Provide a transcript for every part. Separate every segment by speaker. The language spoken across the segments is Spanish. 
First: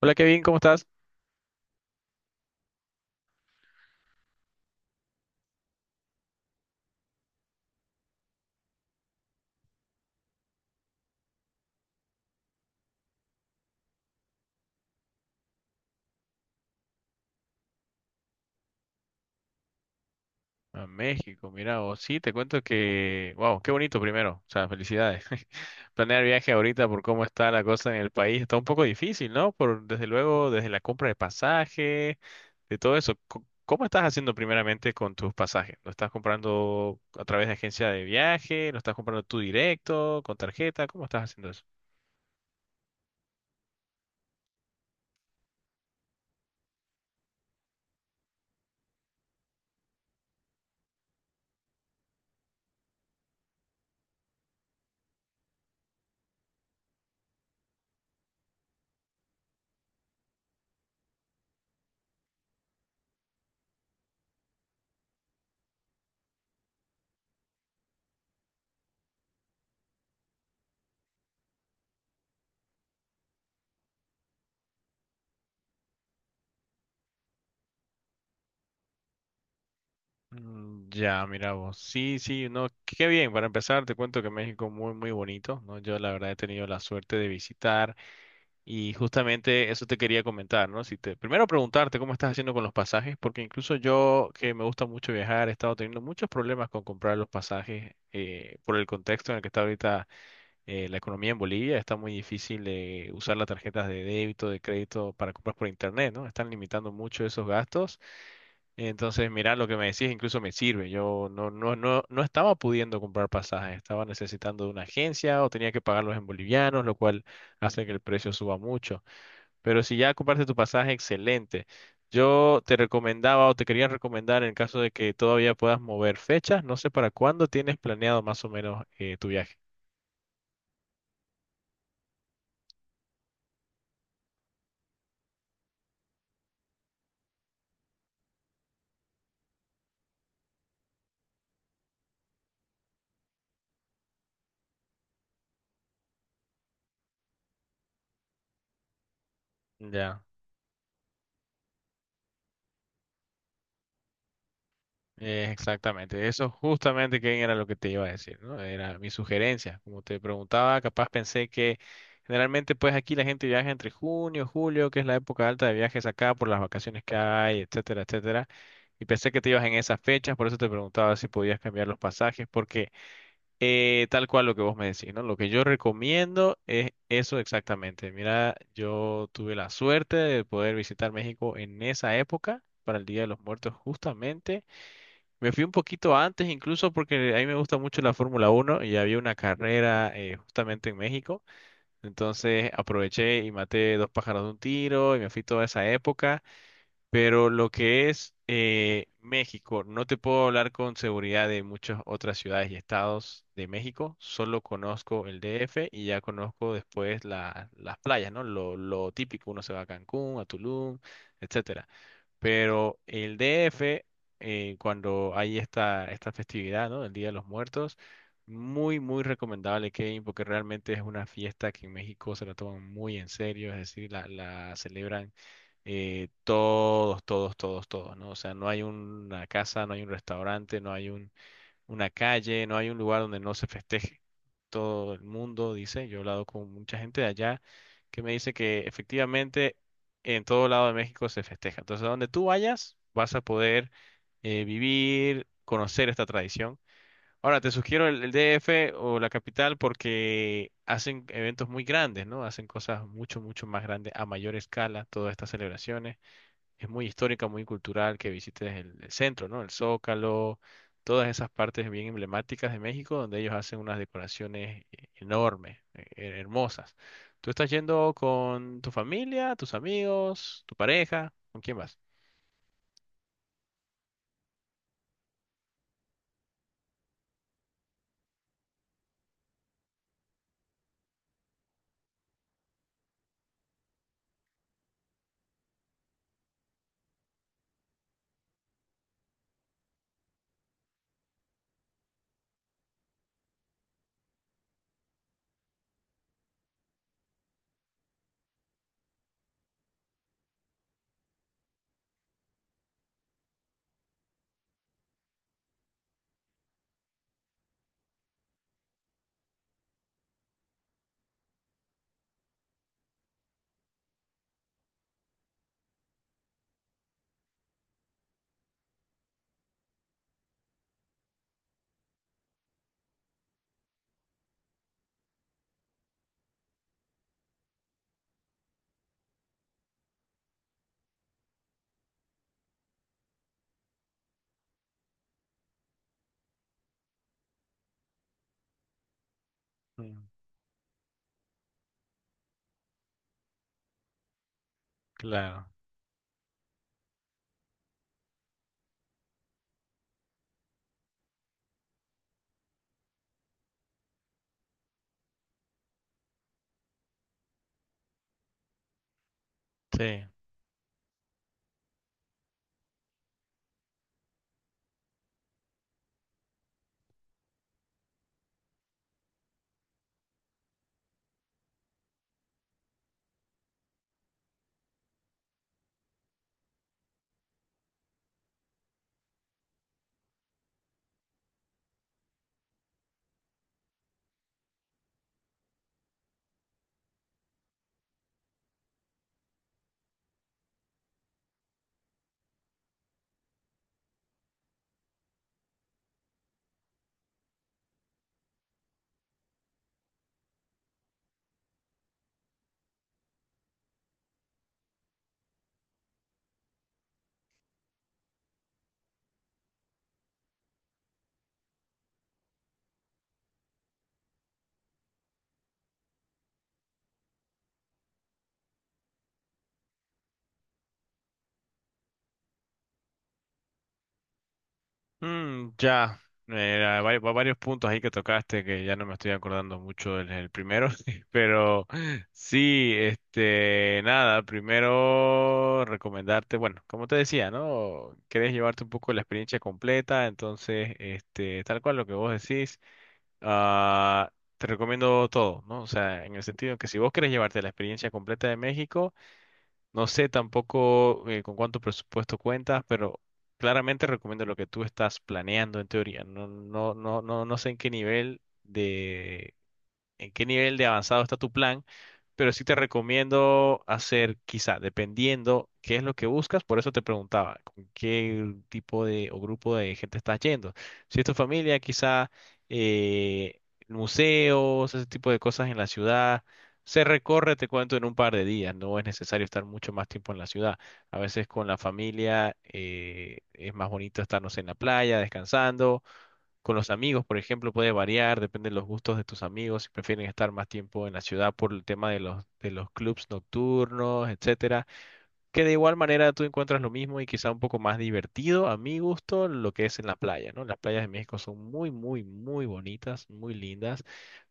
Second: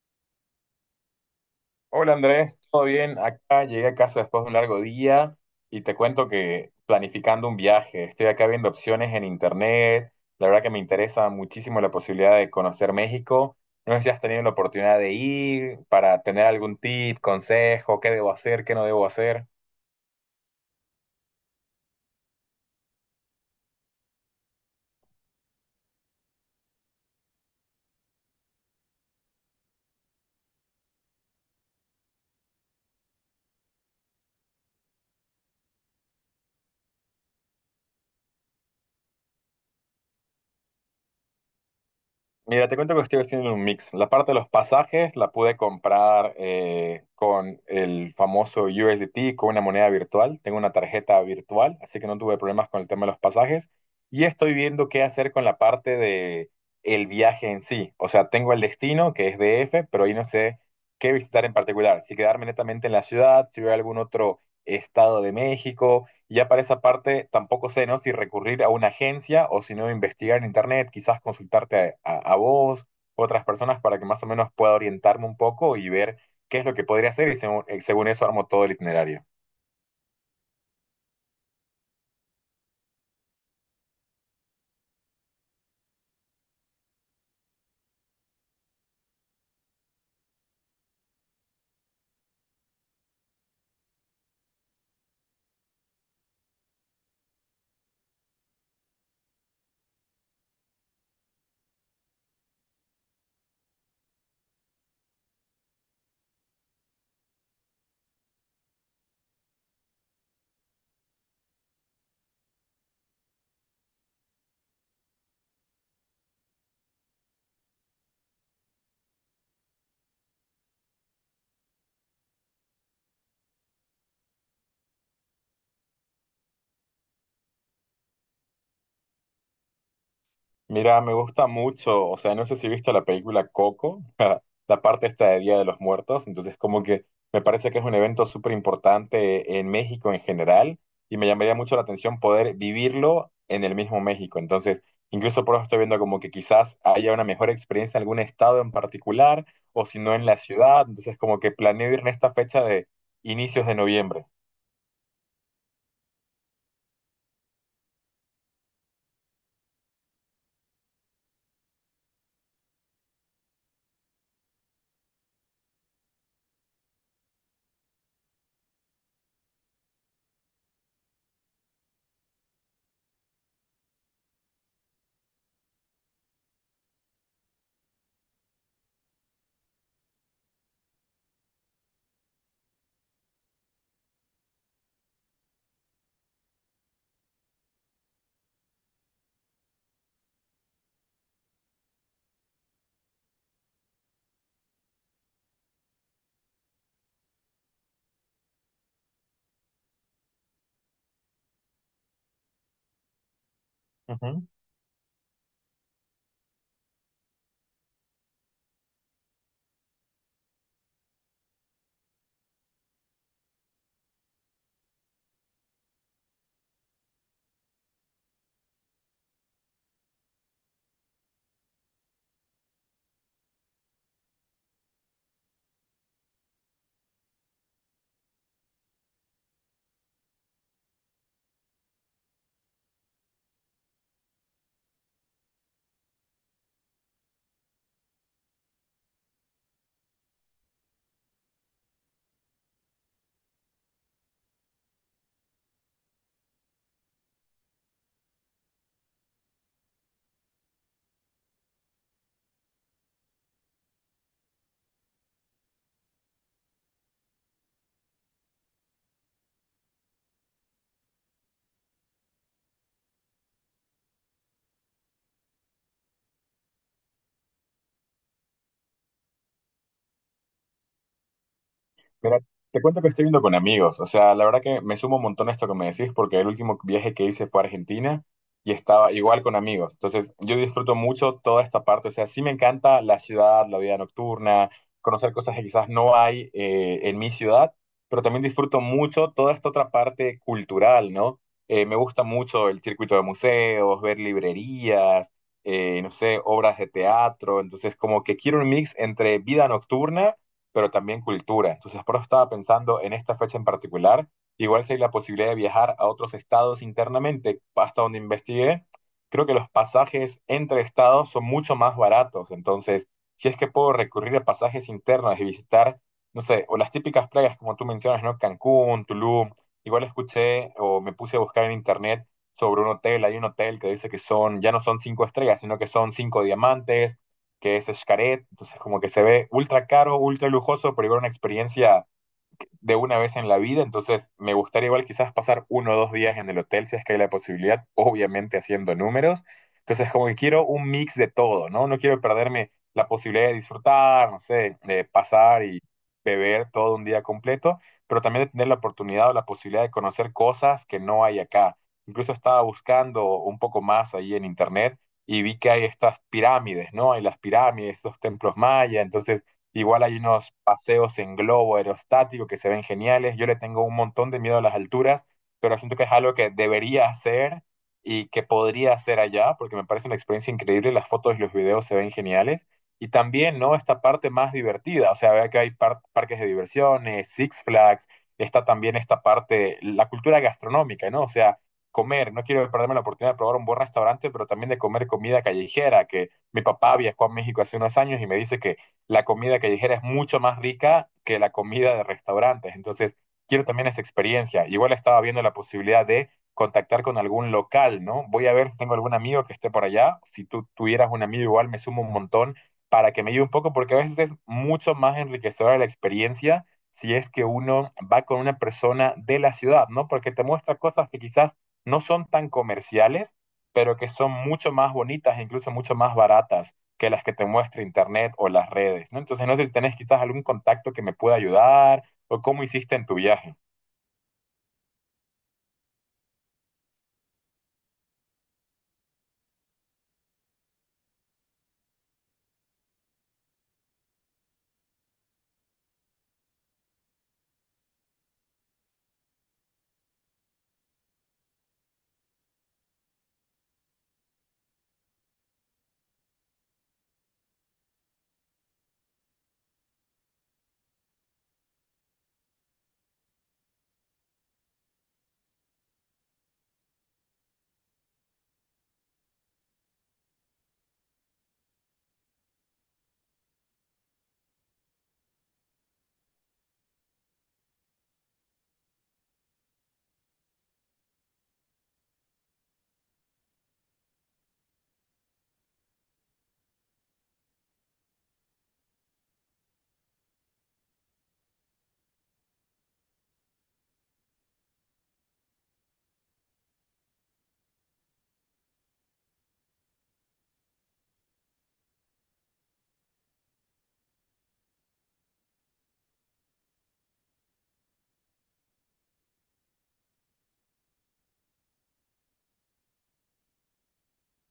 Speaker 1: Hola Kevin, ¿cómo estás?
Speaker 2: Hola Andrés, ¿todo bien? Acá llegué a casa después de un largo día y te cuento que planificando un viaje, estoy acá viendo opciones en internet, la verdad que me interesa muchísimo la posibilidad de conocer México. No sé si has tenido la oportunidad de ir para tener algún tip, consejo, qué debo hacer, qué no debo hacer.
Speaker 1: A México, mira vos, sí, te cuento que, wow, qué bonito primero, o sea, felicidades. Planear viaje ahorita por cómo está la cosa en el país está un poco difícil, ¿no? Por, desde luego, desde la compra de pasaje, de todo eso. ¿Cómo estás haciendo primeramente con tus pasajes? ¿Lo estás comprando a través de agencia de viaje? ¿Lo estás comprando tú directo, con tarjeta? ¿Cómo estás haciendo eso?
Speaker 2: Mira, te cuento que estoy haciendo un mix. La parte de los pasajes la pude comprar con el famoso USDT, con una moneda virtual. Tengo una tarjeta virtual, así que no tuve problemas con el tema de los pasajes. Y estoy viendo qué hacer con la parte de el viaje en sí. O sea, tengo el destino, que es DF, pero ahí no sé qué visitar en particular. Si quedarme netamente en la ciudad, si voy a algún otro estado de México, y ya para esa parte tampoco sé, ¿no? Si recurrir a una agencia o si no investigar en internet, quizás consultarte a vos, otras personas para que más o menos pueda orientarme un poco y ver qué es lo que podría hacer y según, según eso armo todo el itinerario.
Speaker 1: Mm, ya, mira vos. Sí, sí, no, qué bien. Para empezar, te cuento que México muy, muy bonito, ¿no? Yo la verdad he tenido la suerte de visitar. Y justamente eso te quería comentar, ¿no? Si te, primero preguntarte cómo estás haciendo con los pasajes, porque incluso yo, que me gusta mucho viajar, he estado teniendo muchos problemas con comprar los pasajes por el contexto en el que está ahorita la economía en Bolivia. Está muy difícil de usar las tarjetas de débito, de crédito para compras por internet, ¿no? Están limitando mucho esos gastos. Entonces, mira, lo que me decís incluso me sirve. Yo no estaba pudiendo comprar pasajes, estaba necesitando de una agencia o tenía que pagarlos en bolivianos, lo cual hace que el precio suba mucho. Pero si ya compraste tu pasaje, excelente. Yo te recomendaba o te quería recomendar en caso de que todavía puedas mover fechas, no sé para cuándo tienes planeado más o menos tu viaje.
Speaker 2: Mira, me gusta mucho, o sea, no sé si viste la película Coco, la parte esta de Día de los Muertos, entonces como que me parece que es un evento súper importante en México en general y me llamaría mucho la atención poder vivirlo en el mismo México, entonces incluso por eso estoy viendo como que quizás haya una mejor experiencia en algún estado en particular o si no
Speaker 1: Ya,
Speaker 2: en la ciudad, entonces como que planeo ir en esta fecha de inicios de noviembre.
Speaker 1: exactamente. Eso justamente que era lo que te iba a decir, ¿no? Era mi sugerencia. Como te preguntaba, capaz pensé que generalmente pues aquí la gente viaja entre junio, julio, que es la época alta de viajes acá por las vacaciones que hay, etcétera, etcétera. Y pensé que te ibas en esas fechas, por eso te preguntaba si podías cambiar los pasajes, porque... tal cual lo que vos me decís, ¿no? Lo que yo recomiendo es eso exactamente. Mira, yo tuve la suerte de poder visitar México en esa época, para el Día de los Muertos justamente. Me fui un poquito antes incluso porque a mí me gusta mucho la Fórmula Uno y había una carrera justamente en México. Entonces aproveché y maté dos pájaros de un tiro y me fui toda esa época. Pero lo que es México, no te puedo hablar con seguridad de muchas otras ciudades y estados de México, solo conozco el DF y ya conozco después las playas, ¿no? Lo típico, uno se va a Cancún, a Tulum, etcétera. Pero el DF, cuando hay esta, esta festividad, ¿no? El Día de los Muertos, muy, muy recomendable, Kevin, porque realmente es una fiesta que en México se la toman muy en serio, es decir, la celebran todos, todos, todos, todos, ¿no? O sea, no hay una casa, no hay un restaurante, no hay un, una calle, no hay un lugar donde no se festeje. Todo el mundo dice, yo he hablado con mucha gente de allá que me dice que efectivamente en todo lado de México se festeja. Entonces, a donde tú vayas, vas a poder vivir, conocer esta tradición. Ahora, te sugiero el DF o la capital porque hacen eventos muy grandes, ¿no? Hacen cosas mucho, mucho más grandes a mayor escala, todas estas celebraciones es muy histórica, muy cultural, que visites el centro, ¿no? El Zócalo, todas esas partes bien emblemáticas de México, donde ellos hacen unas decoraciones enormes, hermosas. ¿Tú estás yendo con tu familia, tus amigos, tu pareja? ¿Con quién vas?
Speaker 2: Mira, te cuento que estoy yendo con amigos, o sea, la verdad que me sumo un montón a esto que me decís porque el último viaje que hice fue a Argentina y estaba igual con amigos. Entonces, yo disfruto mucho toda esta parte, o sea, sí me encanta la ciudad, la vida nocturna, conocer cosas que quizás no hay en mi ciudad, pero también disfruto mucho toda esta otra parte cultural, ¿no? Me gusta mucho el circuito de museos, ver librerías, no sé, obras de teatro, entonces como que quiero un mix entre vida nocturna pero también cultura. Entonces, por eso estaba pensando en esta fecha en particular. Igual si hay la posibilidad de viajar a otros estados internamente, hasta donde investigué, creo que los pasajes entre estados son mucho más baratos. Entonces, si es que puedo recurrir a pasajes internos y visitar, no sé, o las típicas playas como tú mencionas, ¿no? Cancún, Tulum. Igual escuché o me puse a buscar en internet sobre un hotel. Hay un hotel que dice que son, ya no son cinco estrellas, sino que son cinco diamantes que es Xcaret, entonces como que se ve ultra caro, ultra lujoso, pero igual una experiencia de una vez en la vida, entonces me gustaría igual quizás pasar uno o dos días en el hotel si es que hay la posibilidad, obviamente haciendo números. Entonces como
Speaker 1: Mm,
Speaker 2: que quiero un mix de todo, ¿no? No quiero perderme la posibilidad de disfrutar, no sé, de pasar
Speaker 1: claro,
Speaker 2: y beber todo un día completo, pero también de tener la oportunidad o la posibilidad de conocer cosas que no hay acá. Incluso estaba buscando un poco más ahí en internet y vi que hay estas pirámides, ¿no? Hay las pirámides, estos templos mayas, entonces Igual hay
Speaker 1: sí.
Speaker 2: unos paseos en globo aerostático que se ven geniales. Yo le tengo un montón de miedo a las alturas, pero siento que es algo que debería hacer y que podría hacer allá, porque me parece una experiencia increíble. Las fotos y los videos se ven geniales. Y también, ¿no? Esta parte más divertida. O sea, vea que hay parques de diversiones, Six Flags. Está también esta parte, la cultura gastronómica, ¿no? O sea, comer. No quiero perderme la oportunidad de probar un buen restaurante, pero también de comer comida callejera, que mi papá viajó a México hace unos años y me dice que la comida callejera es mucho más rica que la comida de restaurantes. Entonces, quiero también esa experiencia. Igual estaba viendo la posibilidad de contactar con algún local, ¿no? Voy a ver si tengo algún amigo que esté por allá. Si tú tuvieras un amigo igual, me sumo un montón para que me ayude un poco, porque a veces es mucho más enriquecedora la experiencia si es que uno va con una persona de la ciudad, ¿no? Porque te muestra cosas que quizás no son tan comerciales, pero que son mucho más bonitas e incluso mucho más baratas que las que te muestra internet o las redes, ¿no? Entonces, no sé si tenés quizás algún contacto que me pueda ayudar o cómo hiciste en tu viaje.
Speaker 1: Mm, ya, varios puntos ahí que tocaste que ya no me estoy acordando mucho del primero, pero sí, este, nada, primero recomendarte, bueno, como te decía, ¿no? Querés llevarte un poco la experiencia completa, entonces, este, tal cual lo que vos decís, ah, te recomiendo todo, ¿no? O sea, en el sentido que si vos querés llevarte la experiencia completa de México, no sé tampoco con cuánto presupuesto cuentas, pero claramente recomiendo lo que tú estás planeando en teoría. No sé en qué nivel de avanzado está tu plan, pero sí te recomiendo hacer, quizá, dependiendo qué es lo que buscas, por eso te preguntaba, con qué tipo de o grupo de gente estás yendo. Si es tu familia, quizá eh, museos, ese tipo de cosas en la ciudad. Se recorre, te cuento, en un par de días, no es necesario estar mucho más tiempo en la ciudad. A veces con la familia es más bonito estarnos en la playa, descansando con los amigos, por ejemplo, puede variar, depende de los gustos de tus amigos, si prefieren estar más tiempo en la ciudad por el tema de de los clubs nocturnos, etcétera. Que de igual manera tú encuentras lo mismo y quizá un poco más divertido, a mi gusto, lo que es en la playa, ¿no? Las playas de México son muy, muy, muy bonitas, muy lindas.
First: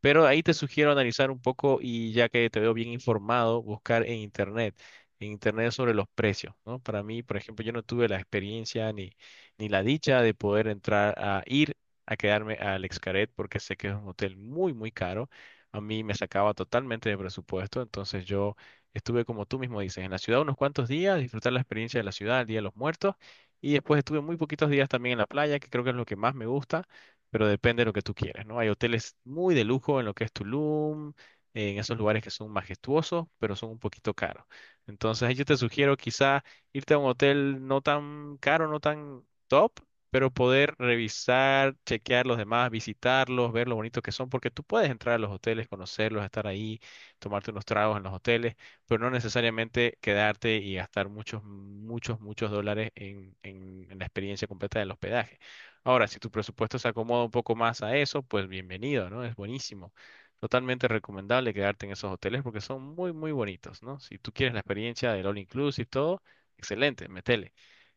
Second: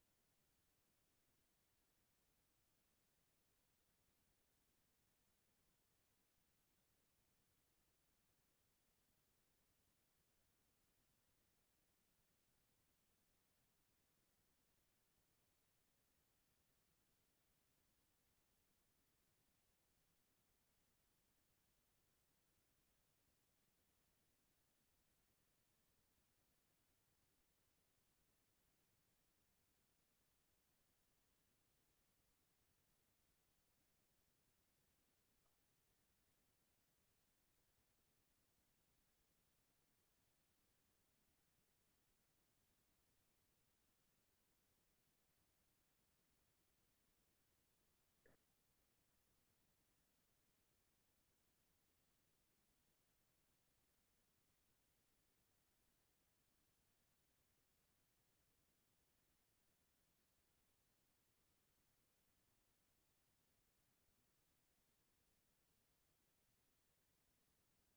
Speaker 1: Pero ahí te sugiero analizar un poco y ya que te veo bien informado, buscar en internet sobre los precios, ¿no? Para mí, por ejemplo, yo no tuve la experiencia ni la dicha de poder entrar a ir a quedarme al Xcaret porque sé que es un hotel muy, muy caro. A mí me sacaba totalmente de presupuesto, entonces yo estuve como tú mismo dices, en la ciudad unos cuantos días, disfrutar la experiencia de la ciudad, el Día de los Muertos, y después estuve muy poquitos días también en la playa, que creo que es lo que más me gusta pero depende de lo que tú quieras, ¿no? Hay hoteles muy de lujo en lo que es Tulum, en esos lugares que son majestuosos, pero son un poquito caros. Entonces, yo te sugiero quizá irte a un hotel no tan caro, no tan top, pero poder revisar, chequear los demás, visitarlos, ver lo bonito que son, porque tú puedes entrar a los hoteles, conocerlos, estar ahí, tomarte unos tragos en los hoteles, pero no necesariamente quedarte y gastar muchos, muchos, muchos dólares en la experiencia completa del hospedaje. Ahora, si tu presupuesto se acomoda un poco más a eso, pues bienvenido, ¿no? Es buenísimo. Totalmente recomendable quedarte en esos hoteles porque son muy, muy bonitos, ¿no? Si tú quieres la experiencia del all inclusive y todo, excelente, metele.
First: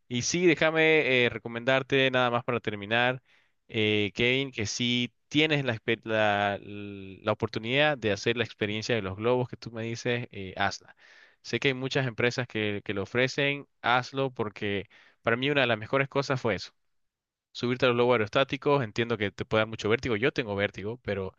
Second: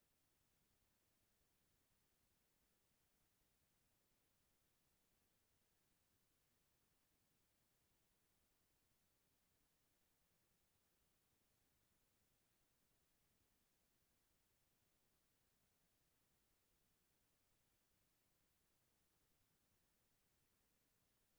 Speaker 1: Y sí, déjame recomendarte nada más para terminar, Kevin, que si tienes la oportunidad de hacer la experiencia de los globos que tú me dices, hazla. Sé que hay muchas empresas que lo ofrecen, hazlo porque para mí una de las mejores cosas fue eso, subirte a los globos aerostáticos, entiendo que te puede dar mucho vértigo, yo tengo vértigo, pero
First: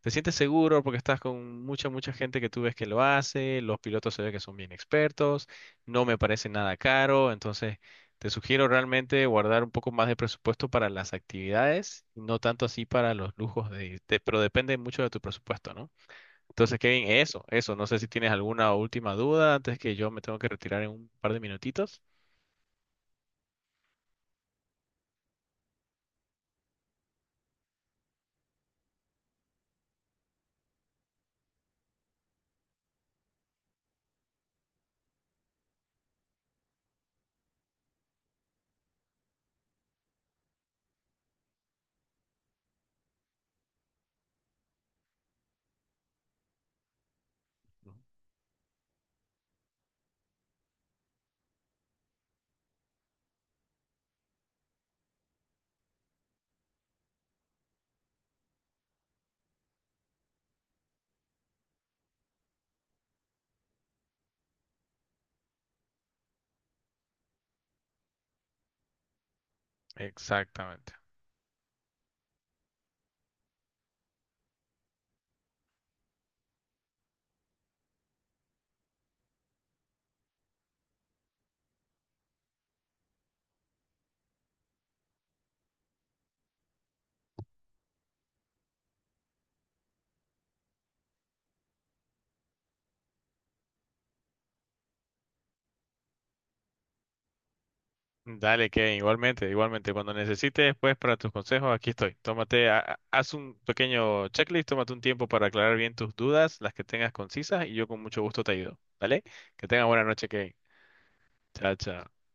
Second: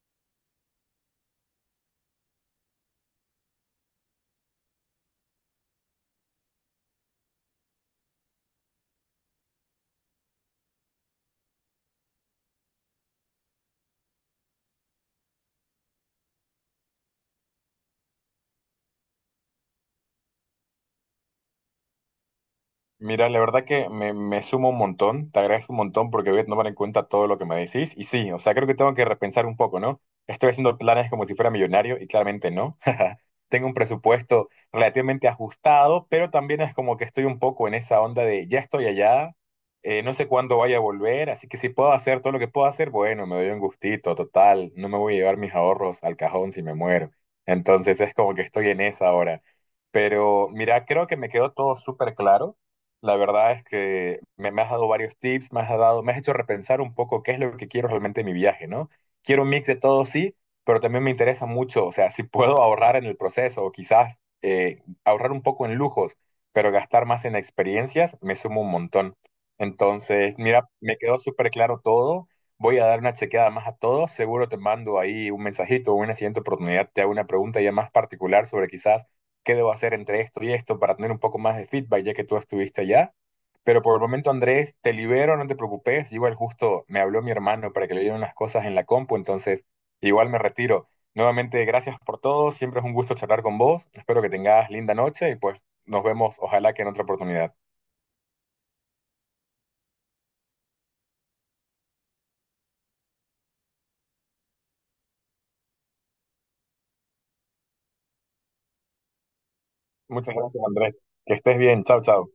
Speaker 1: te sientes seguro porque estás con mucha, mucha gente que tú ves que lo hace, los pilotos se ve que son bien expertos, no me parece nada caro, entonces te sugiero realmente guardar un poco más de presupuesto para las actividades, no tanto así para los lujos pero depende mucho de tu presupuesto, ¿no? Entonces, Kevin, eso, no sé si tienes alguna última duda antes que yo me tengo que retirar en un par de minutitos.
Speaker 2: Mira, la verdad que me sumo un montón, te agradezco un montón porque voy a tomar en cuenta todo lo que me decís. Y sí, o sea, creo que tengo que repensar un poco, ¿no? Estoy haciendo planes como si fuera millonario y claramente no. Tengo un presupuesto relativamente ajustado, pero también es como que estoy un poco en esa onda de ya estoy allá, no sé cuándo vaya a volver, así que si puedo hacer todo lo que puedo hacer, bueno, me doy un gustito, total, no me voy a llevar mis ahorros al cajón si me muero.
Speaker 1: Ujú.
Speaker 2: Entonces es como que estoy en esa ahora. Pero mira, creo que me quedó todo súper claro. La verdad es que me has dado varios tips, me has dado, me has hecho repensar un poco qué es lo que quiero realmente en mi viaje, ¿no? Quiero un mix de todo, sí, pero también me interesa mucho, o sea, si puedo ahorrar en el proceso o quizás ahorrar un poco en lujos, pero gastar más en experiencias, me sumo un montón. Entonces, mira,
Speaker 1: Exactamente.
Speaker 2: me quedó súper claro todo. Voy a dar una chequeada más a todo. Seguro te mando ahí un mensajito o en una siguiente oportunidad te hago una pregunta ya más particular sobre quizás qué debo hacer entre esto y esto para tener un poco más de feedback, ya que tú estuviste allá. Pero por el momento, Andrés, te libero, no te preocupes. Igual justo me habló mi hermano para que le dieran unas cosas en la compu, entonces igual me retiro. Nuevamente, gracias por todo. Siempre es un gusto charlar con vos. Espero que tengas linda noche y pues nos vemos, ojalá que en otra oportunidad.
Speaker 1: Dale, Kevin, igualmente, igualmente. Cuando necesites, pues, para tus consejos, aquí estoy. Tómate, haz un pequeño checklist, tómate un tiempo para aclarar bien tus dudas, las que tengas concisas, y yo con mucho gusto te ayudo. ¿Vale? Que tengas buena noche,
Speaker 2: Muchas
Speaker 1: Kevin.
Speaker 2: gracias, Andrés. Que estés
Speaker 1: Chao,
Speaker 2: bien. Chao,
Speaker 1: chao.
Speaker 2: chao.